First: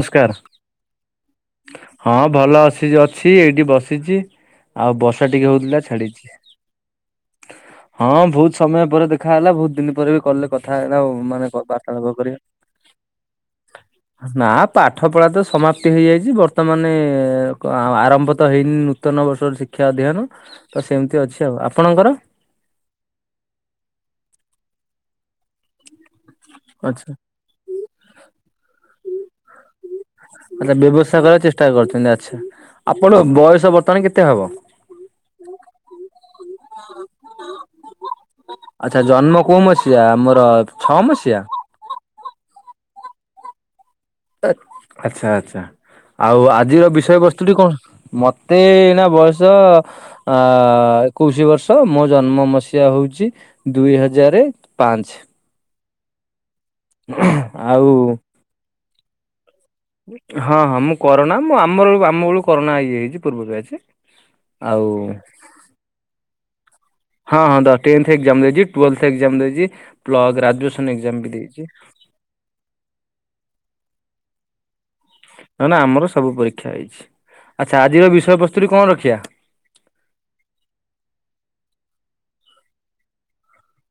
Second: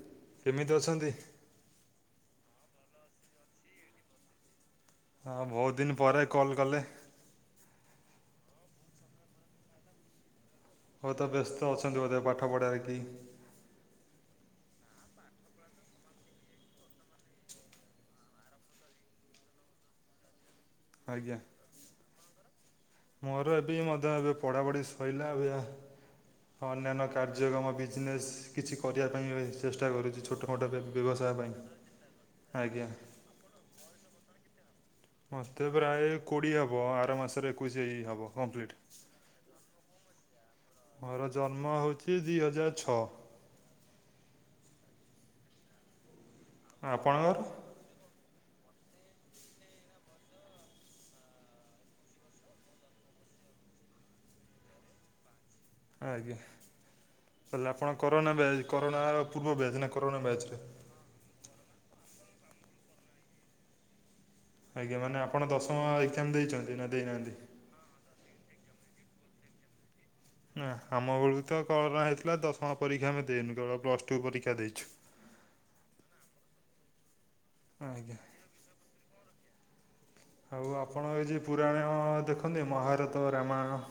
ନମସ୍କାର କେମିତି ଅଛନ୍ତି? ହଁ ଭଲ ଆସି ଅଛି, ଏଇଠି ବସିଛି। ଆଉ ବର୍ଷା ହଁ ଟିକେ ବହୁତ ହଉଥିଲା ଦିନ ପରେ ଛାଡିଚି। କଲ୍ କଲେ। ହଁ ବହୁତ ସମୟ ପରେ ଦେଖା ହେଲା, ବହୁତ ଦିନ ପରେ ବି କଲରେ କ ଖାଏନା ହଉ ତ ମାନେ ବ୍ୟସ୍ତ କ ଅଛନ୍ତି ବାର୍ତ୍ତାଳାପ ବୋଧେ ପାଠ କରିକି। ପଢ଼ାରେ କି ନା ପାଠପଢ଼ା ତ ସମାପ୍ତି ହେଇଯାଇଛି, ବର୍ତ୍ତମାନ ଆରମ୍ଭ ତ ହେଇନି ନୂତନ ବର୍ଷର ଶିକ୍ଷ ତା ଦେହ ନୁ ତ ସେମିତି ଆଜ୍ଞା। ଅଛି ଆଉ, ଆପଣଙ୍କର? ମୋର ଏବେ ମଧ୍ୟ ଏବେ ପଢାପଢି ସଇଲା ଆଉ ଏଇଆ ଅନ୍ୟାନ୍ୟ ଆଛା କାର୍ଯ୍ୟକ୍ରମ ବିଜନେସ କିଛି କରିବା ପାଇଁ ଚେଷ୍ଟା କରୁଛି ଛୋଟ ମୋଟ ଆଛା ବ୍ୟବସାୟ କରିବା ପାଇଁ। ଚେଷ୍ଟା କରୁଛନ୍ତି ଆଚ୍ଛା। ଆଜ୍ଞା ଆପଣଙ୍କ ବୟସ ବର୍ତ୍ତମାନ କେତେ ହବ? ମୋତେ ପ୍ରାୟ କୋଡିଏ ହବ ଆର ମାସରେ ଏକୋଇଶ ଏଇ ହବ କଂପ୍ଲିଟ୍। ମ କୋଉ ମସିହା? ଆମର ଛଅ ମୋର ମସିହା? ଜନ୍ମ ହଉଛି ଦିଇ ହଜାର ଛଅ। ଆ ଆଚ୍ଛା ଆଚ୍ଛା ଆଉ ଆଜିର ଆପଣଙ୍କର ବିଷୟବସ୍ତୁଟି କଣ? ମ ମତେ ଏଇନା ବୟସ ଏକୋଇଶି ବର୍ଷ। ମୋ ଜନ୍ମ ମସିହା ହଉଛି ଦୁଇ ହଜାରେ ପାଞ୍ଚେ। ଆଜ୍ଞା। ତାହେଲେ ଆଉ। ଆପଣ କରୋନା ବ୍ୟାଚ୍ କରୋନା ପୂର୍ବ ବ୍ୟାଚ୍ ନା କରୋନା ବ୍ୟାଚ୍ ରେ? ହଁ- ହଁ- ମୁଁ କରୋନା ମୁଁ ଆମ ବେଳକୁ ଆମ ବେଳୁ କରୋନା ଇଏ ହେଇଛି ପୂର୍ବରୁ ଯାଇଛି। ଆଜ୍ଞା ମାନେ ଆପଣ ଦଶମ ଏକଜାମ ଦେଇଛନ୍ତି ନା ଦେଇନାହାନ୍ତି? ହଁ ହଁ ଦ ଟେନ୍ଥ ଏକ୍ଜାମ ଦେଇଛି ଟୁଏଲ୍ଥ ଏକ୍ଜାମ ଦେଇଛି। ପ୍ଲସ୍ ନା ଗ୍ରାଜୁଏସନ ଆମ ଏକ୍ଜାମ ବି ବେଳକୁ ତ ଦେଇଛି କରୋନା ହେଇଥିଲା, ଦଶମ ପରୀକ୍ଷା ଆମେ ଦେଇନୁ କେବଳ ପ୍ଲସ ଟୁ ପରୀକ୍ଷା ଦେଇଛୁ। ନ ନା ଆମର ସବୁ ପରୀକ୍ଷା ହେଇଛି। ଆଚ୍ଛା ଆଜିର ଆଜ୍ଞା ବିଷୟ ବସ୍ତୁଟି କଣ ରଖିଆ? ଆଉ ଆପଣ ଏଇ ଯୋଉ ପୁରାଣ ଦେଖନ୍ତି, ମହାରତ ରାମାୟଣ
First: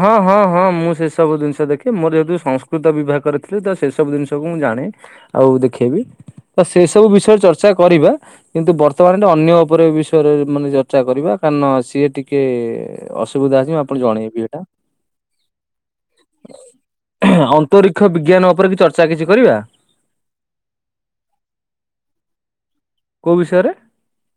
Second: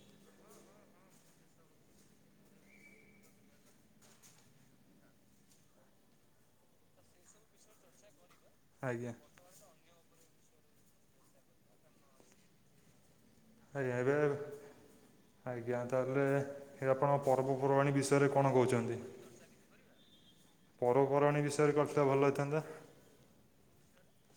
ହଁ- ହଁ- ହଁ- ମୁଁ ସେ ସବୁ ଜିନିଷ ଦେଖେ, ମୋର ଯେହେତୁ ସଂସ୍କୃତ ବିଭାଗ କରେ ଥିଲି ତ ସେସବୁ ଜିନିଷକୁ ମୁ ମୁଁ ଜାଣେ ଆଉ ଦେଖେ ବି, ତ ସେ ସବୁ ବିଷୟରେ ଚର୍ଚ୍ଚା କରିବା କିନ୍ତୁ ଆଜ୍ଞା ବର୍ତ୍ତମାନ [unintelligible] ଅନ୍ୟ ଉପରେ ବିଷୟରେ ମାନେ ଚର୍ଚ୍ଚା କରିବା, କାରଣ ସିଏ ଟିକେ ଅସୁ [unintelligible] ମୁଁ ଆଜ୍ଞା ଆପଣଙ୍କୁ ଏବେ ଜଣେଇବି। ଏଇଟା ଆଜ୍ଞା ତାହେଲେ [unintelligible] ଆପଣ ପର୍ବପର୍ବାଣୀ ଅନ୍ତରୀକ୍ଷ ବିଷୟରେ ବିଜ୍ଞାନ କଣ ଉପରେ କି କହୁଛନ୍ତି? ଚର୍ଚ୍ଚା କିଛି କରିବା? ପର୍ବପର୍ବାଣୀ ବିଷୟରେ କ [unintelligible] ଭଲ ହେଇଥାନ୍ତା। କୋଉ ବିଷୟରେ?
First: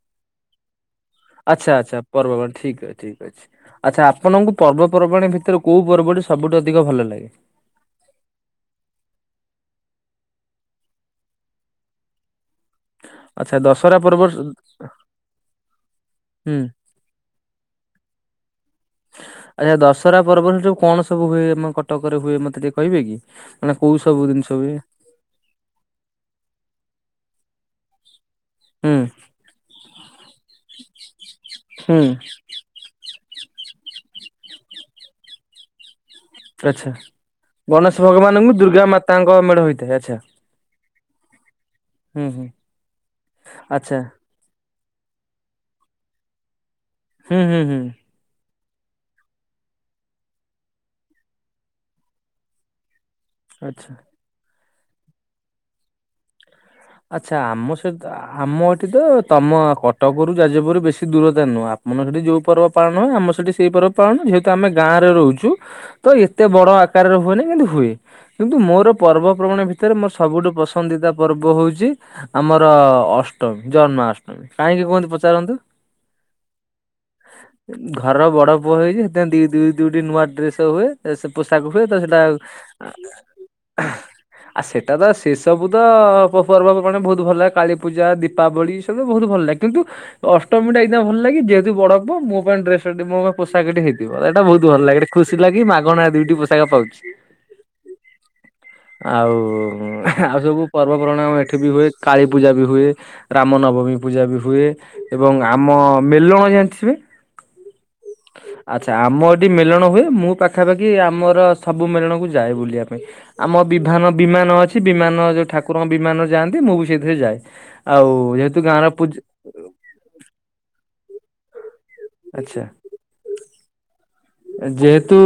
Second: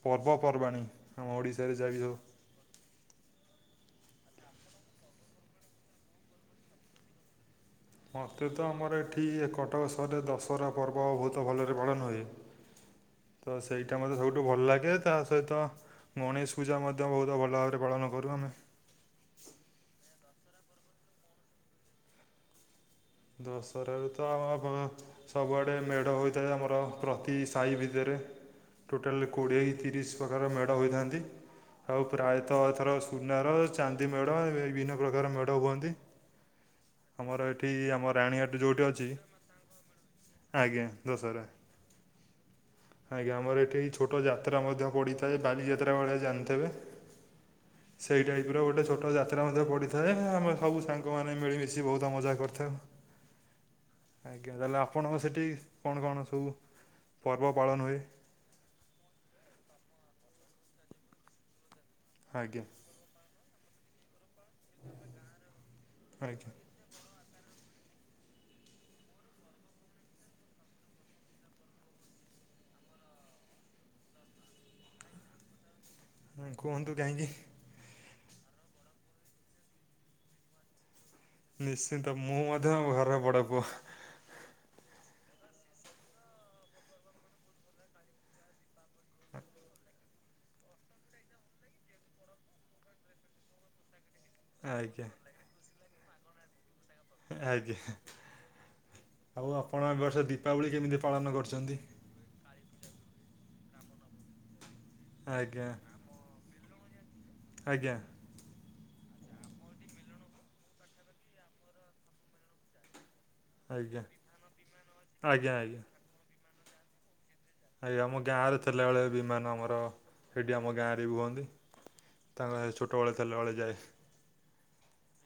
ପର୍ବପର୍ବାଣୀ ଆମ ଓଡ଼ିଶାରେ ଆଛା ଯାହାବି ଆଚ୍ଛା ସବୁ ପର୍ବ ଠିକ ଠିକ ଅଛି। ଆଚ୍ଛା ଆପଣଙ୍କୁ ପର୍ବପର୍ବାଣୀ ଭିତରେ, କୋଉ ପର୍ବଟି ସବୁଠୁ ଅଧିକ ଭଲ ଲାଗେ? ମତେ ତ ଆମର ଏଠି ଇଏ କଟବ ସହରରେ ଦଶହରା ପର୍ବ ବୋହୁତ ଭଲରେ ପାଳନ ହୁଏ। ତ ଆଚ୍ଛା ଦଶହରା ସେଇଟା ମତେ ପର୍ବ ସବୁଠୁ ଭଲ ଲାଗେ ତା ସହିତ ଗଣେଶ ହୁଁ। ପୂଜା ମଧ୍ୟ ବୋହୁତ ଭଲ ଭାବରେ ପାଳନ କରୁ ଆମେ। ଆଚ୍ଛା ଦଶହରା ପର୍ବରେ ହେଠି ସବୁ କଣ ସବୁ ହୁଏ ଆମ କଟକରେ ହୁଏ ମତେ ଟିକେ କହିବେ କି? ମାନେ କୋଉ ଦଶହରାରୁ ତ ସବୁ ଜିନିଷ ବ ହୁଏ ସବୁଆଡେ ମେଢ ହୋଉଥାଏ ଆମର ପ୍ରତି ସାଇ ଭିତରେ ହୁଁ ଟୋଟାଲେ କୋଡ଼ିଏ କି ତିରିଶ ପ୍ରକାର ମେଢ଼ ହୋଇଥାନ୍ତି ଆଉ ହୁଁ ପ୍ରାୟେତଃ ଏଥର ସୁନାର, ଚାନ୍ଦି ମେଢ, ଏବେ ଏଇ ବିଭିନ୍ନ ପ୍ରକାର ମେଢ ହୁଅନ୍ତି। ଆଛା ଆମର ଏଠି ଆମ ଗଣେଶ ରାଣୀହାଟ ଭଗବାନଙ୍କୁ ଯେଉଁଠି ଦୁର୍ଗା ଅଛି ମାତାଙ୍କ ମେଢ ହୋଇଥାଏ ଆଛା। ଆଜ୍ଞା ଦଶହରା ଆଜ୍ଞା ଆମର ଏଠି ଏଇ ଆଚ୍ଛା ଛୋଟ ଯାତ୍ରା ମଧ୍ୟ ପଡିଥା ନା ଯେ ବାଲିଯାତ୍ରା ବେଳେ ଜଣଥେବେ। ହୁଁ ହୁଁ ହୁଁ। ଏଉର ଗୋଟେ ଛୋଟ ଯାତ୍ରା ମଧ୍ୟ ପଡିଥାଏ ଆମେ ସବୁ ସାଙ୍ଗମାନେ ମିଳିମିଶି ବୋହୁତ ମଜା କରିଥାଉ। ଆଚ୍ଛା। ଆଜ୍ଞା ତାହେଲେ ଆପଣଙ୍କ ସେଠି କଣ କଣ ସବୁ ଆଚ୍ଛା ପର୍ବ ଆମ ପାଳନ ହୁଏ ସହିତ ଆମ ଏଠି ତ ତମ କ କଟକରୁ ଯାଜିପୁରୁ ବେଶ ଦୂରତା ନୁହଁ ଆପଣଙ୍କର ସେଠି ଯୋଉ ଆଜ୍ଞା ପର୍ବ ପାଳନ ହବ ଆମ ସେଠି ସେଇ ପର୍ବ ପାଳନ ଯେହେ ଯେହେତୁ ଆମେ ଗାଁରେ ରହୁଛୁ ତ ଏତେ ଆଜ୍ଞା ବଡ ଆକାରରେ ହୁଏନି। କିନ୍ତୁ ହୁଏ କିନ୍ତୁ ମୋର ପର୍ବପର୍ବାଣ ଭିତରେ ମୋର ସବୁଠୁ ପସନ୍ଦିତା ପର୍ବ ହୋଉଚି ଚି ଆମର ଅଷ୍ଟମୀ ଜନ୍ମାଷ୍ଟମୀ କାହିଁକି କୁହନ୍ତୁ ପଚାରନ୍ତୁ। ହୁଁ କୁହନ୍ତୁ କାହିଁକି? ଘରର ବଡ଼ ପୁଅ ହେଇଚି ସେଥିପଁ ଦି ଦୁଇ ଦୁଇଟି ନୂଆ ଡ୍ରେସେ ହୁଏ। ଏ ସେ ପୋଷାକ ହୁଏ ତ ନିଶ୍ଚିନ୍ତ ସେଇଟା ଆଉ ମୁଁ ମଧ୍ୟ ଆ ଘର ବଡ଼ ପୁଅ ଆ ସେଟା ତ ସେସବୁ ତ ପ ପର୍ବପର୍ବାଣୀ ବୋହୁତ ଭଲ ଲାଗ କାଳୀ ପୂଜା, ଦୀପାବଳି, ସେଗୁଡା ବୋହୁତ ଭଲ ଲାଗେ କିନ୍ତୁ ଅଷ୍ଟମୀଟା ଏଇଥିନାକି ଭଲ ଲାଗେ ଯେହେତୁ ବଡ ପୁଅ ମୋ ପାଇଁ ଡ୍ରେସଟି ମୋ ପାଇଁ ପୋଷାକଟି ହେଇ ଥିବ ଏଟା ବୋହୁତ ଭଲ ଲାଗେ ଆଜ୍ଞା ଗୋଟେ ଖୁସି ଲାଗି ମାଗଣା ଦୁଇ ପୋଷାକ ପାଉ ଆଜ୍ଞା ଆଉ ଆପଣ ଏ ବର୍ଷ ଆଉ ସବୁ ଦୀପାବଳି କେମିତି ପର୍ବପର୍ବାଣି ପାଳନ ଆମ କରୁଚ ଏଠି ବି ହୁଏ କାଳୀ ପୂଜା ବି ହୁଏ, ରାମ ନବମୀ ପୂଜା ବି ହୁଏ। ଏବଂ ଆଜ୍ଞା ଆମ ମେଲଣ ଜାଣିଥିବେ? ଆଜ୍ଞା। ଆଚ୍ଛା ଆମ ଏଠି ମେଳଣ ହୁଏ ମୁଁ ପାଖାପାଖି ଆମର ସବୁ ମେଳଣକୁ ଯାଏ ବୁଲିବା ପାଇଁ। ଆମ ଆଜ୍ଞା ବିଭାନ ବିମାନ ଅଛି ବିମାନ ଯୋଉ ଆଜ୍ଞା ଠାକୁରଙ୍କ ବିମାନରେ ଯାଆନ୍ତି ମୁଁ ବି ସେଇଥିରେ ଯାଏ। ଆଜ୍ଞା ଆଉ ଆମ ଗାଁରେ ଯେହେତୁ ଗାଁର ଥିଲାବେଳେ ପୂଜା ବିମାନ ଆମର ସେଠି ଆମ ଗାଁରେ ବି ହୁଏନ୍ତି। ତାଙ୍କ ଆଚ୍ଛା। ଗାଁରେ ଛୋଟ ବଳେ ଥିଲାବେଳେ ଯାଏ। ଯେହେତୁ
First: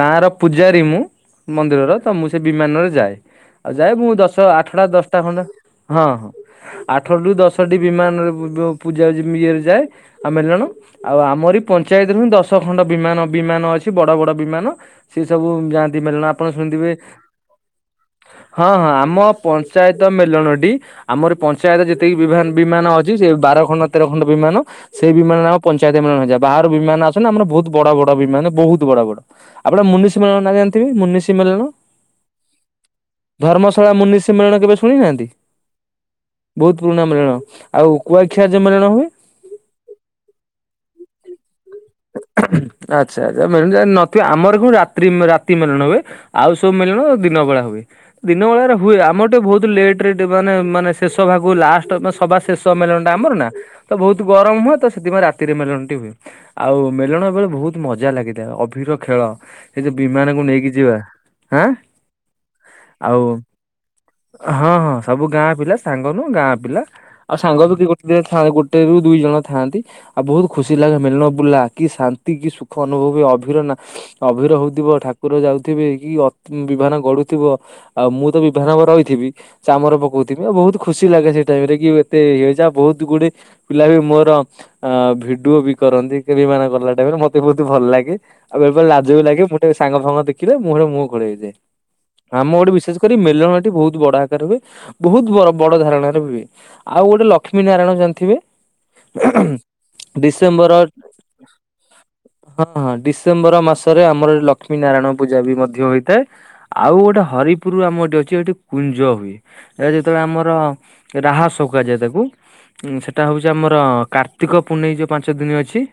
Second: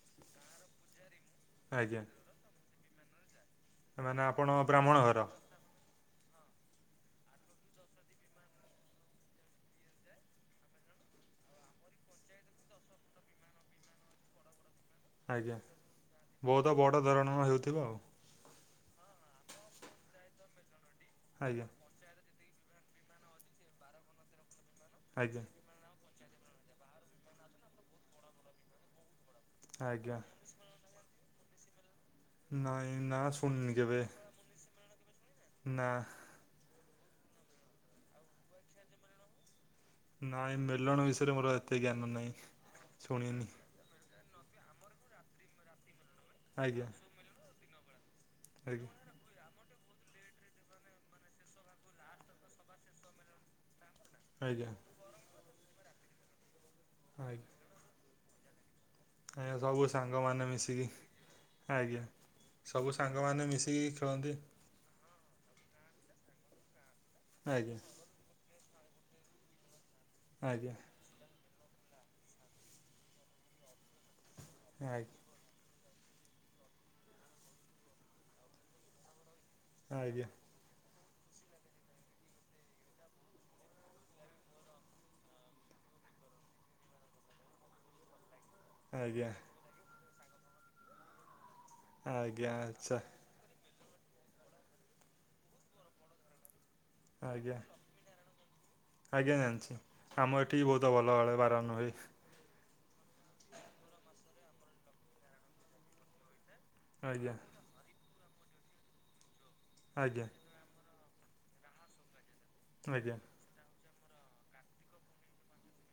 ଗାଁର ପୂଜାରୀ ମୁଁ ମନ୍ଦିରର ଆଜ୍ଞା ତ ମୁଁ ସେ ବିମାନରେ ଯାଏ ଆଉ ଯାଏ ମୁଁ ମାନେ ଦଶ ଆପଣ ଆଠଟା ବ୍ରାହ୍ମଣ ଘର ଦଶଟା ଖଣ୍ଡ ହଁ ହଁ। ଆଠରୁ ଦଶଟି ବିମାନରେ ବୁ ବୁ ପୂଜା ଯିମ ଇଏରେ ଯାଏ ଆଉ ମେଲଣ ଆଉ ଆମରି ପଞ୍ଚାୟତରୁ ହିଁ ଦଶ ଖଣ୍ଡ ବିମାନ ବିମାନ ଅଛି ବଡ ବଡ ବିମାନ। ସିଏ ସବୁ ଆଜ୍ଞା ଯାଆନ୍ତି ମଳଣ ଆପଣ ବହୁତ ଶୁଣିଥିବେ ବଡ଼ ଧରଣର ହେଉଥିବ ଆଉ ହଁ ହଁ ଆମ ପଞ୍ଚାୟତ ମେଲଣଟି ଆମର ଆଜ୍ଞା ପଞ୍ଚାୟତ ଯେତିକି ବିଭାନ୍ ବିମାନ ଅଛି ସେ ବାର ଖଣ୍ଡ ତେର ଖଣ୍ଡ ବିମାନ ସେଇ ଆଜ୍ଞା ବିମାନରେ ଆମ ପଞ୍ଚାୟତ ବିମାନ ଯାଏ ବାହାର ବିମାନ ଆସେନା ଆମର ବୋହୁତ ବଡ ବଡ ବିମାନ ବୋହୁତ ବଡ ବଡ ଆପଣ ମୁନିଷି ଆଜ୍ଞା ମେଲଣ ନାଁ ଜାଣିଥିବେ ମୁନିଷି ମେଲଣ। ନାଇଁ ନା ଶୁଣିନି ଧର୍ମଶାଳା କେବେ ମୁନିଷି ମେଲଣ କେବେ ଶୁଣି ନାହାନ୍ତି ନା ବୋହୁତ ପୁରୁଣା ମେଳଣ ଆଉ କୁଆଖିଆରେ ଯୋଉ ମିଳଣ ହୁଏ? ନାଇଁ ମେଲଣ ବିଷୟରେ ମୋର ଆଉ ଏତେ ଗ୍ୟାନ ନାଇଁ ଶୁଣନି। ସିଏ ଆମର କଣ ରାତ୍ରି ମେ ରାତି ମେଲଣ ହୁଏ ଆଉ ସବୁ ଆଜ୍ଞା ମେଲଣ ଦିନ ବେଳା ହୁଏ। ଦିନ ବେଳାରେ ଆଜ୍ଞା ହୁଏ ଆମର ଟିଏ ବୋହୁତ ଲେଟରେ ଟିକେ ମାନେ ମାନେ ଶେଷ ଭାଗକୁ ଲାଷ୍ଟ ମାନ ସବା ଶେଷ ମେଳଣଟା ଆମର ନା ତ ବୋହୁତୁ ଗରମ ଆଜ୍ଞା ହୁଏ ତ ସେଥିପାଇଁ ରାତିରେ ମେଲଣଟି ହୁଏ, ଆଉ ମେଲଣ ଆଜ୍ଞା ବେଳେ ବୋହୁତ ମଜା ଲାଗେ। [inaudible] ଅଭିର ଖେଳ ଆଜ୍ଞା ସବୁ ସେ ଯୋଉ ବିମାନକୁ ସାଙ୍ଗମାନେ ନେଇକି ମିଶିକି ଯିବା ଆଁ ଆଜ୍ଞା ସବୁ ଆଉ ସାଙ୍ଗମାନେ ମିଶିକି ଖେଳନ୍ତି। ହଁ ହଁ ସବୁ ଗାଁ ପିଲା ସାଙ୍ଗ ନୁହଁ ଗାଁ ପିଲା ଆଉ ସାଙ୍ଗ ବି ଆଜ୍ଞା କିଏ ଗୋଟେ ଦିଟା ଥାନ୍ତି ଗୋଟେରୁ ଦୁଇ ଜଣ ଥାଆନ୍ତି। ଆଉ ବହୁତ ଖୁସି ଆଜ୍ଞା ଲାଗେ ମେଳଣ ବୁଲା କି ଶାନ୍ତି କି ସୁଖ ଅନୁଭବ ହୁଏ ଅଭିର ନା ଅଭିର ହଉଥିବ ଆଜ୍ଞା ଠାକୁର ଯାଉ ଥିବେ କି ଅ ବିଭାନ ଗଡୁଥିବ, ଆଉ ମୁଁ ତ ବିଭାନ [inaudible] ରହିଥିବି। ଚାମର ଆଜ୍ଞା ପକଉଥିବି ଆଉ ବହୁତ ଖୁସି ଲାଗେ ସେଇ ଟାଇମରେ କି ଏତେ ଇଏ ଯା ବହୁତ ଗୁଡେ ପିଲା ବି ମୋର ଅ-ଅ-ଅ ଭିଡିଓ ବି କରନ୍ତି। [inaudible] ବିମାନ ଗଲା ଟାଇମରେ ମତେ ବହୁତ ଭଲ ଲାଗେ ଆଉ ବେଳେ ବେଳେ ଲାଜ ବି ଆଜ୍ଞା ଲାଗେ ମୁଁ ତ ଏ ସାଙ୍ଗ ଫାଙ୍ଗ ଦେଖିଲେ ମୁଁ [inaudible] ମୁହଁ ଘୋଡେଇ ଦିଏ, ଆମ ଆଜ୍ଞା ଏଠି ବିଶେଷ ଆଚ୍ଛା କରି ମେଲଣଟି ବହୁତ [inaudible] ବଡ ଆକାରରେ ହୁଏ ବହୁତ ବଡ, ବଡ ଧରଣର ହୁଏ। ଆଉ ଗୋଟେ ଆଜ୍ଞା ଲକ୍ଷ୍ମୀ ନାରାୟଣ ଜାଣିଥିବେ ଆଜ୍ଞା ଜାଣିଛି ଆମ ଏଠି ଡିସେମ୍ବର [unintelligible] ହଁ-ହଁ ଡିସେମ୍ବର ମାସରେ ଆମର ଏଠି ଲକ୍ଷ୍ମୀ ନାରାୟଣ ପୂଜା ବି ମଧ୍ୟ ହୋଇଥାଏ। ଆଉ ଗୋଟେ ଆଜ୍ଞା ହରିପୁର ଆମ ଏଠି ଅଛି, ଏଠି କୁଞ୍ଜ ହୁଏ, ଏ ଯେତେବେଳେ ଆଜ୍ଞା ଆମର ରାହାସ କୁହାଯାଏ ତାକୁ, ଉଁ ଆଜ୍ଞା ସେଇଟା ହେଉଛି ଆମର କାର୍ତ୍ତିକ ପୂନେଇଁ ଯୋଉ ପାଞ୍ଚ ଦିନ ଅଛି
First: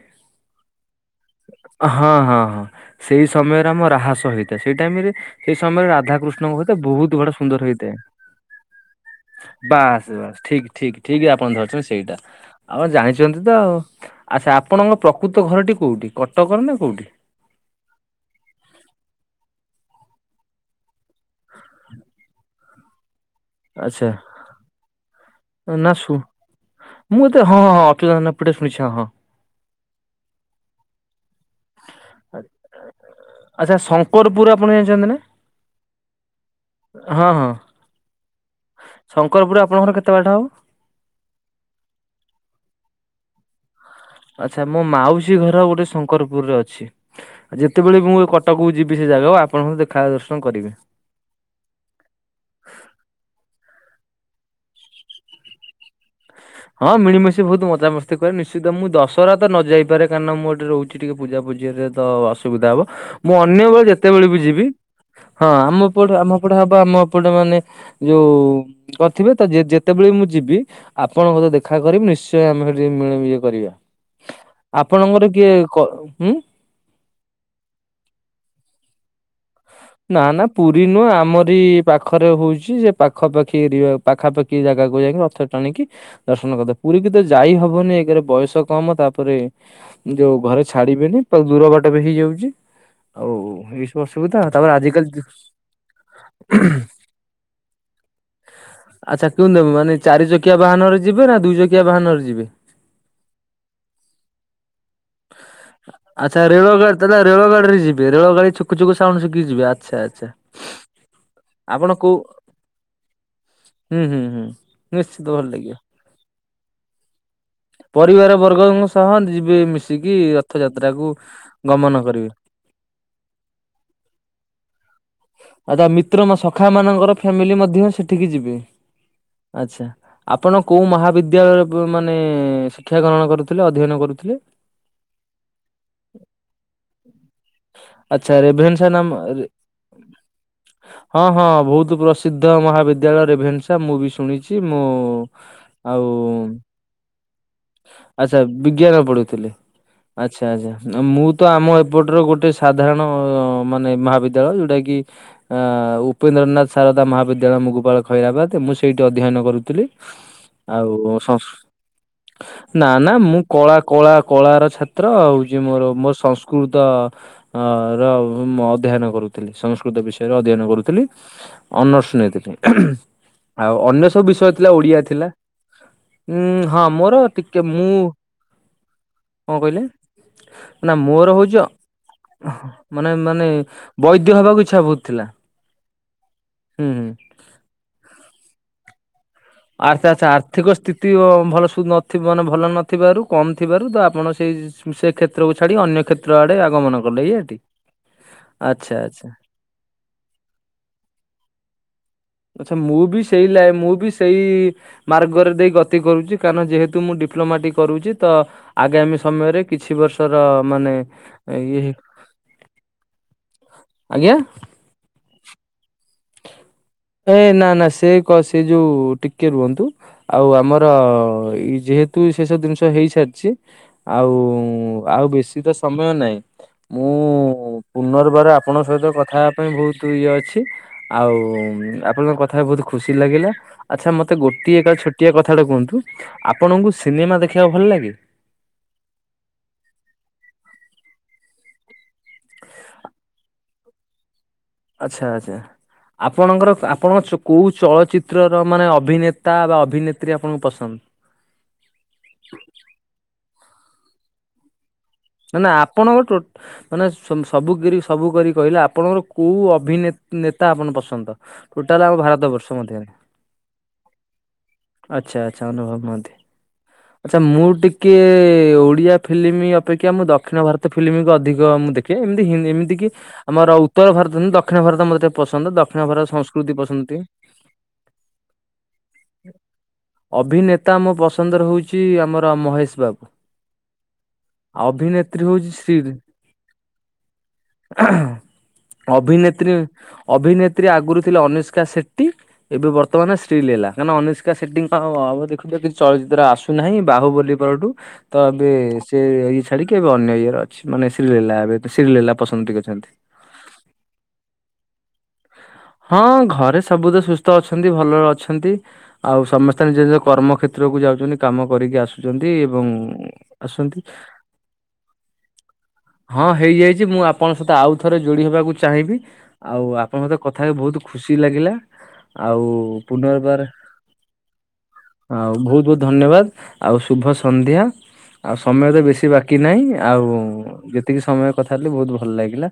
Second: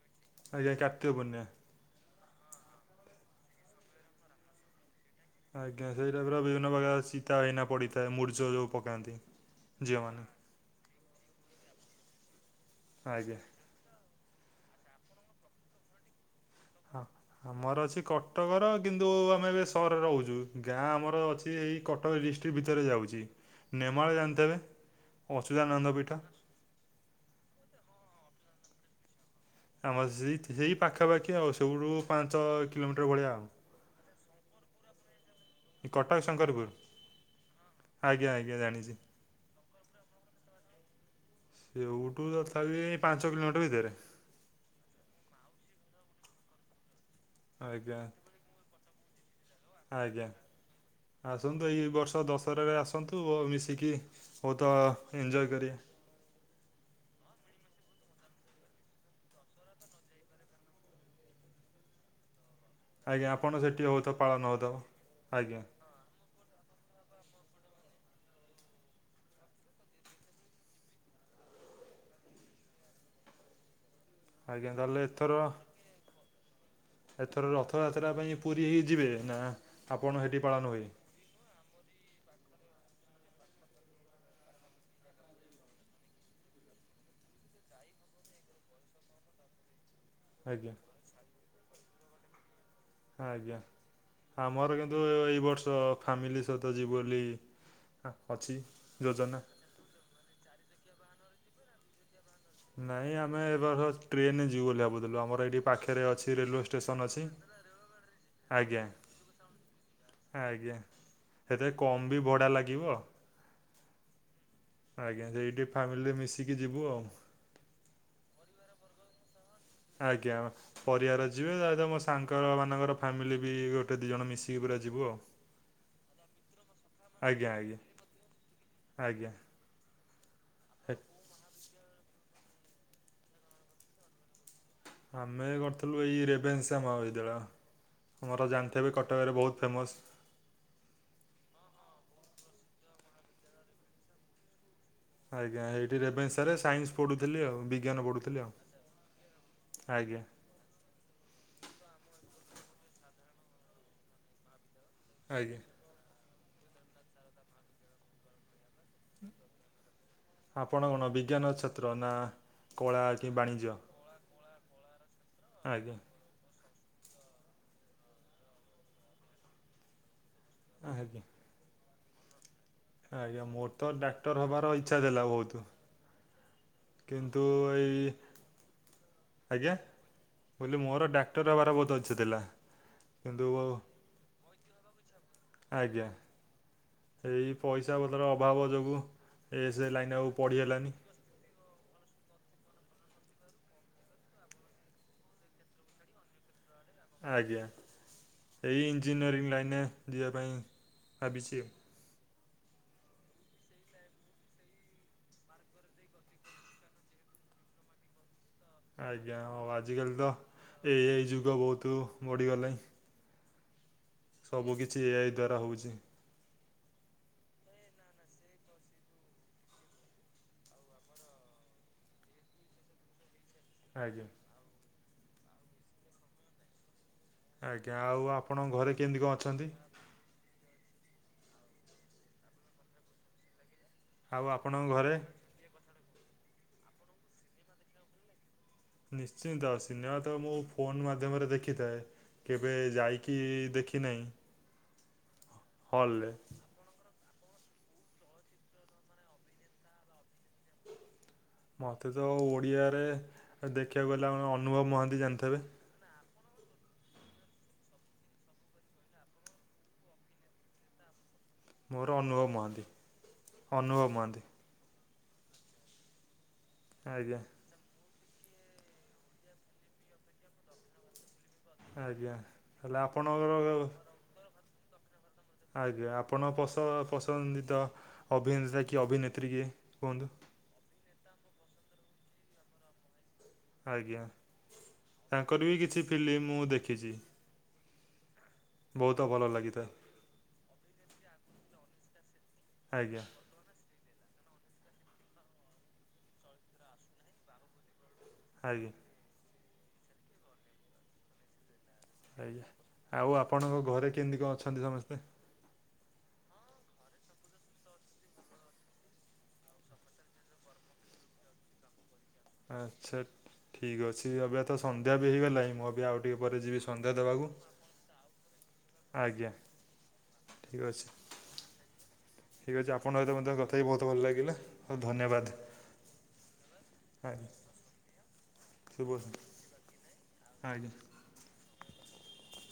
ଆଜ୍ଞା କାର୍ତ୍ତିକ ପୂର୍ଣ୍ଣିମା ହଁ-ହଁ-ହଁ ସେଇ ସମୟରେ ଆମ ରାହାସ ହୋଇଥାଏ, ସେଇ ଟାଇମରେ ଆଜ୍ଞା ସେଇ ଟାଇପର ବିଭିନ୍ନ ପ୍ରକାର ବଡ ଚିତା ସୁନ୍ଦର ହେଇକିନା ହେଇଥାଏ। ପଡିଥାଏ ମୁରୂଜ ଯୋଉ ପକାନ୍ତି। ବାସ୍ ଝିଅମାନେ ବାସ୍ ଠିକ୍। ଠିକ୍ ଠିକ୍ ଆପଣ ଧରିଛନ୍ତି ସେଇଟା, ଆଉ ଜାଣିଛନ୍ତି ଆଜ୍ଞା ତ ଆଉ, ଆଚ୍ଛା ଆପ୍ ଆପଣଙ୍କ ପ୍ରକୃତ ଘରଟି କୋଉଠି କଟ୍ ହଁ ଆମର ଅଛି କଟକର କିନ୍ତୁ ଆମେ ଏବେ ସହରରେ ରହୁଛୁ ଗାଁ ଆମର [inaudible] ଅଛି ଏଇ କଟକ ଡିଷ୍ଟ୍ରିକ୍ଟ ଭିତରେ ଯାଉଛି। ନେମାଳ ଆଛା ଜାଣିଥିବେ ଅଚ୍ୟୁତାନନ୍ଦ ପୀଠ ନାସୁ ମୁଁ ତ ହଁଅ-ଅ-ଅ [inaudible] ପଟେ ଶୁଣିଛ ହଁ। ଆମର ସେଇ ସେଇ ପାଖାପାଖି ଆଉ ସେଇଠୁ ପାଞ୍ଚ କିଲୋମିଟର ଭଳିଆ ଆଉ ଶଙ୍କରପୁର୍ ଆପଣ ଜାଣିଛନ୍ତି ନା? ଏଇ କଟକ ଶଙ୍କରପୁର ହଁ ହଁ। ଆଜ୍ଞା-ଆଜ୍ଞା ଜାଣିଛି। ଆପଣଙ୍କର କେତେ ବାଟ ହବ? ସେଉଠୁ ତଥାପି ଏ ପାଞ୍ଚ କିଲୋମିଟର ଭିତରେ। ଆଚ୍ଛା ମୋ ମାଉସୀ ଘର ଗୋଟେ ଶଙ୍କରପୁରରେ ଅଛି, ଆଜ୍ଞା ଯେତେବେଳେ ମୁଁ ଏ କଟକକୁ ଯିବି ସେ [inaudible] ଆଜ୍ଞା, ଦର୍ଶନ କରିବି। ଆସନ୍ତୁ ଏଇ ବର୍ଷ ଦଶହରାରେ ଆସନ୍ତୁ ଆଉ ମିଶିକି ବହୁତଅ-ଅ ଏଞ୍ଜୟ କରେ। ହଁ ମିଳିମିଶି ବହୁତ ମଜାମସ୍ତି କରେ ନିଶ୍ଚିତ ମୁଁ ଦଶହରା ତ ନ ଯାଇ ପାରେ କାରଣ ନା ମୁଁ ଏଠି ରହୁଛି ଟିକେ ପୂଜାପୂଜି ବୁଝି [inaudible] ତ ଅସୁବିଧା ହବ ଆଜ୍ଞା ମୁଁ ଆପଣ ଅନ୍ୟ ବେଳେ ସେଠି ବହୁତ ଯେତେବେଳେ ବି ପାଳନ ଯିବି, ହେଉଥିବ ହଁ ଆଜ୍ଞା ଆମ ପଟେ ଆମ ଏପଟେ ହବ ଆମ ଏପଟେ ମାନେ ଯୋଉ-ଉ-ଉ କରିଥିବେ ତ ଯେତେବେଳେ ମୁଁ ଯିବି ଆପ୍ ଆପଣଙ୍କ ସହ ଦେଖା କରିବି ନିଶ୍ଚୟ ଆମେ ସେଠି ମିଳିମିଶି କରିବା। ଆଜ୍ଞା ତାହେଲେ ଆପଣଙ୍କର ଏଥର କିଏ କ ହୁଁ ଏଥର ରଥଯାତ୍ରା ପାଇଁ ପୁରୀ ଯିବେ ନା? ନା ଆପଣ ସେଠି ନା ପାଳନ ପୁରୀ ହୁଏ? ନୁହଁ ଆମରି ପାଖରେ ହଉଛି ସେ ପାଖାପାଖି ଯିବା, ପାଖାପାଖି ଜାଗାକୁ ଯାଇକି ରଥ ଟାଣିକି ଦର୍ଶନ କରିଦବା। ପୁରୀ ବି ତ ଯାଇ ହବନି ଏକରେ ବୟସ କମ ତାପରେ ଯୋଉ ଘରେ ଆଜ୍ଞା ଛାଡିବେନି ତ ଦୂର ବାଟ ବି ହେଇଯାଉଛି ଆଉ ଏଇ ସବୁ ଅସୁବିଧା ତାପରେ ମୋର କିନ୍ତୁ ଆଜିକାଲି ଏଇ ଏଇ ବର୍ଷ ଫ୍ୟାମିଲି ସହିତ ଯିବୁ ବୋଲି ଅଛି ଯୋଜନା। ଆଚ୍ଛା [inaudible] ମାନେ ଚାରି ଚକିଆ ବାହାନରେ ଯିବେ ନା ଦୁଇ ଚକିଆ ବାହାନରେ ଯିବେ? ନାଇଁ ଆମେ ଏବର୍ଷ ଟ୍ରେନରେ ଯିବୁ ବୋଲି ଭାବୁ ଆଚ୍ଛା ରେଳ ଗାଡି ତାହେଲେ ଅଛି। ରେଳ ଗାଡିରେ ଯିବେ ରେଳ ଗାଡି ଆଜ୍ଞା ଛୁକୁ-ଛୁକୁ ସାଉଣ୍ଡ ଶୁଗିକି ଯିବେ ଆଚ୍ଛା। ଆଚ୍ଛା। ଆଜ୍ଞା, ସେଥିରେ ଆପଣ କମ୍ କୋଉ ବି ଭଡା ଲାଗିବ। ହୁଁ- ହୁଁ- ହୁଁ। ନିଶ୍ଚିତ ଆଜ୍ଞା ଭଲ ସେଇଠି ଲାଗିବ। ଫ୍ୟାମିଲି ମିଶିକି ଯିବୁ ଆଉ। ହଁ ଯିବେ ମିଶିକି ଆଜ୍ଞା ରଥଯାତ୍ରାକୁ ପରିବାର ଯିବେ ତା ଗମନ ମୋ କରିବେ। ସାଙ୍ଗ ମାନଙ୍କର ଫ୍ୟାମିଲି ବି ଗୋଟେ ଦି ଜଣ ମିଶିକି ପୁରା ଯିବୁ ଆଉ। ଆଉ ତା ମିତ୍ର ମୋ ସଖା ମାନଙ୍କର ଆଜ୍ଞା ଫ୍ୟାମିଲି ଆଜ୍ଞା ମଧ୍ୟ ସେଠିକି ଯି ଆଜ୍ଞା ଆଚ୍ଛା ଆପଣ କୋଉ ମହାବିଦ୍ୟାଳୟ [unintelligible] ମାନେ ଶିକ୍ଷା ଗ୍ରହଣ କରୁଥିଲେ, ଅଧ୍ୟୟନ କରୁଥିଲେ? ଆମେ କରିଥିଲୁ ଏଇ ରେଭେନ୍ସା ମହାବିଦ୍ୟାଳୟ। ଆଚ୍ଛା ଆମର ରେଭେନ୍ସା ଜାଣିଥିବେ ନାମ କଟକରେ ବହୁତ ଫେମସ୍। ହଁ ହଁ ବୋହୁତ ପ୍ର ସିଦ୍ଧ ମହାବିଦ୍ୟାଳୟ ରେଭେନ୍ସା ମୁଁ ବି ଶୁଣିଚି ମୁଁ ଆଜ୍ଞା ଏଇଠି ଆଉ ରେଭେନ୍ସାରେ ସାଇନ୍ସ ପଢ଼ୁଥିଲି ଆଉ ବିଜ୍ଞାନ ଆଚ୍ଛା ପଢ଼ୁଥିଲି ଆଉ ବିଜ୍ଞାନ ପଢୁଥିଲି। ଆଜ୍ଞା ଆଚ୍ଛା ଆଚ୍ଛା ମୁଁ ତ ଆମ ଏପଟ ଗୋ ଆଉ ଗୋଟେ ସାଧାରଣ ମାନେ ମହାବିଦ୍ୟାଳୟ ଯୋଉଟା କିି ଆଜ୍ଞା। ଉପେନ୍ଦ୍ରନାଥ ଶାରଦା ମହାବିଦ୍ୟାଳୟ ମୁଗୁପାଳ ଖଇରାବାଦ ମୁଁ ସେଇଠି ଅଧ୍ୟାୟନ କରୁଥିଲି। ଆପଣ ଆଉ କଣ ସଂସ୍ ବିଜ୍ଞାନ ଛାତ୍ର ନା ନା କଳା ନା କି ମୁଁ ବାଣିଜ୍ୟ? କଳା କଳା କଳାର ଛାତ୍ର ହୋଉଚି ମୋର ଆଜ୍ଞା ମୋର ସଂସ୍କୃତ ଅ ର ଅଧ୍ୟାୟନ କରୁଥିଲି ସଂସ୍କୃତ ବିଷ ଅଧ୍ୟାୟନ କରୁଥିଲି ଆଜ୍ଞା। ଅନର୍ସ ନେଇ ଆଜ୍ଞା ମୋର ତ ଡାକ୍ତର ହବାର ଇଚ୍ଛା ଦେଲା ବୋହୁତ। ଉୁଁ ହଁ ମୋର ଟିକେ ମୁଁ କଣ ଆଜ୍ଞା କହିଲେ? କହିଲି ନା ମୋର ଡାକ୍ତର ହଉଛି ହବାର ବୋହୁତ ମାନେ ମାନେ ବୈଦ୍ୟ ହବାକୁ ଇଚ୍ଛା ବୋହୁତ ଥିଲା। ଆଜ୍ଞା ହୁଁ ହୁଁ। ଏଇ ପଇସା ପତର ଅଭାବ ଯୋଗୁ ଆଛା ଆଛା ଆର୍ଥିକ ସ୍ଥିତି ଭଲ ନଥିଲା ମାନେ ଭଲ ନଥିବାରୁ କମ୍ ଥିବାରୁ ତ ଆପଣ ସେଇ ସେ କ୍ଷେତ୍ରକୁ ଛାଡ଼ି ଅନ୍ୟ କ୍ଷେତ୍ର ଆଡ଼େ ଆଜ୍ଞା। [unintelligible] ଏଇ ଆଚ୍ଛା ଆଚ୍ଛା ଇଞ୍ଜିନିୟରିଂ ଲାଇନରେ ଯିବା ପାଇଁ ଭାବିଚି ଆଉ। ଆଚ୍ଛା ମୁଁ ବି ସେଇ ଲାଇ ମୁଁ ବି ସେଇ ମାର୍ଗରେ ଦେଇ ଗତି କରୁଛି କାରଣ ଯେହେତୁ ମୁଁ ଡ଼ା ଡିପ୍ଲୋମାଟିକ କରୁଚି ତ ଆଗାମୀ ଆଜ୍ଞା ସମୟରେ ହଉ କିଛି ଆଜିିକାଲି ତ ବର୍ଷର ମାନେ ଏଇ ଏଇ ଯୁଗ ଇଏ ବୋହୁତ ବଢିଗଲାଣି ଆଜ୍ଞା। ସବୁ କିଛି ଏଆଇ ଦ୍ଵାରା ହୋଉଛି। ଏ ନା ନା ସେ କ ସେ ଯୋଉ ଟିକେ ରୁହନ୍ତୁ। ଆଉ ଆମର ଯେହେତୁ ସେ ସବୁ ଜିନିଷ ହେଇସାରିଚି। ଆଜ୍ଞା ଆଉ ଆଉ ବେଶୀ ତ ସମୟ ନାହିଁ। ମୁଁ ଆଜ୍ଞା ଆଉ ପୁନର୍ବାର ଆପଣଙ୍କ ଘରେ ସହିତ କେମିତି କଥା କଣ ହେବା ଅଛନ୍ତି ପାଇଁ ବୋହୁତ ଇଏ ଅଛି। ଆଉ ଆପଣଙ୍କ କଥା ହବା ବୋହୁତ ଖୁସି ଲାଗିଲା। ଆଚ୍ଛା ମତେ ଆଉ ଗୋଟିଏ ଆପଣଙ୍କ ଏକ ଘରେ ଛୋଟିଆ କଥାଟା କୁହନ୍ତୁ ଆପଣଙ୍କୁ ସିନେମା ଦେଖିବାକୁ ଭଲ ଲାଗେ? ନିଶ୍ଚିନ୍ତ ସିନେମା ତ ମୁଁ ଫୋନ ମାଧ୍ୟମରେ ଦେ ଦେଖିଥାଏ କେବେ ଯାଇକି ଦେଖି ନାହିଁ। ଆଚ୍ଛା ଆଛା ଆପଣଙ୍କର ଆପଣଙ୍କ ଚୁ କୋଉ ଚଳଚିତ୍ରର ମାନେ ଅଭିନେତା ବା ଅଭିନେତ୍ରୀ ଆପଣଙ୍କୁ ପସନ୍ଦ? ମତେ ତ ଓଡିଆରେ ଦେଖିବାକୁ ଗଲା ଅନୁଭବ ମହାନ୍ତି। ଜାଣିଥିବେ ନା ନା ଆପଣଙ୍କ [unintelligible] ମାନେ ସବୁ ସବୁ କରି କହିଲେ ଆପଣଙ୍କର କୋଉ ଅଭିନେନେତା ଆପଣ ପସନ୍ଦ? ଟୋଟାଲ ଆମ ମୋର ଭାରତ ଅନୁଭବ ବର୍ଷ ମହାନ୍ତି ମଧ୍ୟରେ ଅନୁଭବ ମହାନ୍ତି। ଆଚ୍ଛା ଆଚ୍ଛା ଅନୁଭବ ମହାନ୍ତି, ଆଚ୍ଛା ଆଜ୍ଞା ମୁଁ ଟିକେ ଓଡିଆ ଫିଲ୍ମ ଅପେ ଅପେକ୍ଷା ଆ ମୁଁ ଦକ୍ଷିଣ ଭାରତ ଫିଲ୍ମକୁ ଅଧିକ ମୁଁ ଦେଖେ ଆଜ୍ଞା ଏମିତି ହେଲେ ଏମିତିକି ଆମର ଆପଣଙ୍କର ଉତ୍ତର ଭାରତ ଦକ୍ଷଣ ଭାରତ ମଧ୍ୟ ଆଜ୍ଞା ଆପଣଙ୍କ ପ ପସନ୍ଦିତ ଅଭିନେତା କି ଅଭିନେତ୍ରୀ କିଏ କୁହନ୍ତୁ? ଅଭିନେତା ମୋ ପସନ୍ଦର ହେଉଚି ଆମର ମହେଶ [unintelligible] ଆଜ୍ଞା ଅଭିନେତ୍ରୀ ତାଙ୍କର ହଉଛି ବି ଶ୍ରୀ କିଛି ଫିଲ୍ମ ମୁଁ ଦେଖିଛି। ବହୁତ ଭଲ ଅଭିନେତ୍ରୀ ଲାଗିଥାଏ। ଅଭିନେତ୍ରୀ ଆଗରୁ ଥିଲେ ଅନୁଷ୍କା ସେଠୀ। ଏବେ ଆଜ୍ଞା ବର୍ତ୍ତମାନ ଶ୍ରୀ ଲିଲା। କାହିଁକନା ଅନୁଷ୍କା ସେ୍ଟୀଙ୍କ ହବ ଦେଖୁଥବ କିଛି ଚଳଚିତ୍ର ଆସୁନାହିଁ ବାହୁବଳି ପରଠୁ ତ ଏବେ ଆଜ୍ଞା ସେ ଇଏ ଛାଡିକି ଏବେ ଅନ୍ୟ ଇଏର ଅଛି ମାନେ ଶ୍ରୀ ଲିଲା ଏବେଠୁ ଆଉ ଆପଣଙ୍କ ଘରେ କେମିତି କଣ ଅଛନ୍ତି ସମସ୍ତେ? ହଁ ଘରେ ସବୁ ତ ସୁସ୍ଥ ଅଛନ୍ତି ଭଲ ଅଛନ୍ତି ଆଉ ସମସ୍ତେ ନିଜ ନିଜ କର୍ମ କ୍ଷେତ୍ର ଚିତ୍ରକୁ ଯାଉଛନ୍ତି କାମ କରିକି ଆସୁଛନ୍ତି ଏବଂ ଆଚ୍ଛା। ଠିକ୍ ଆସନ୍ତି ଅଛି ଏବେ ତ ସନ୍ଧ୍ୟା ବି ହେଇଗଲାଣି ମୁଁ ଏବେ ଆଉ ଟିକେ ହଁ ପରେ ଯିବି ହେଇଯାଇଛି ସନ୍ଧ୍ୟା ମୁଁ ଦେବାକୁ। ଆପଣଙ୍କ ସହିତ ଆଉ ଥରେ ଯୋଡି ହେବି କୁ ଚାହିଁବି ଆଜ୍ଞା ଆଉ ଆପଣଙ୍କ ସହ କଥା ହେଇକି ଠିକ୍ ବହୁତ ଅଛି ଖୁସି ଲାଗିଲା। ଆଉ ଠିକ୍ ଅଛି ଆପଣଙ୍କ ସହିତ ମଧ୍ୟ ପୁନର୍ବାର କଥା ହେଇକି ବହୁତ ଭଲ ଲାଗିଲା ଆଉ ଧନ୍ୟବାଦ। ଆଉ ବହୁତ ବହୁତ ଧନ୍ୟବାଦ ଆଉ ଶୁଭ ଆଜ୍ଞା ସନ୍ଧ୍ୟା। ଆଉ ସମୟ ତ ଶୁଭ ବେଶୀ ବାକି ନାହିଁ ଆଉ ଆଜ୍ଞା ଯେତିକି ସମୟ କଥା ହେଲେ ବହୁତ ଭଲ ଲାଗିଲା।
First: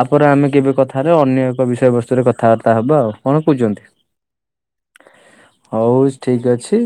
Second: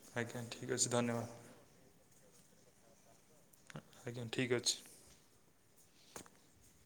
ଆପରେ ଆଜ୍ଞା ଆମେ ଠିକ୍ କେବେ ଅଛି କଥାରେ ଧନ୍ୟବାଦ ଅନ୍ୟ ଏକ ବିଷୟ ବସ୍ତୁରେ କଥାବାର୍ତ୍ତା ହବା ଆଉ। କଣ କହୁଛନ୍ତି? ଆଜ୍ଞା ଠିକ୍ ଅଛି। ହଉ ଠିକ୍ ଅଛି।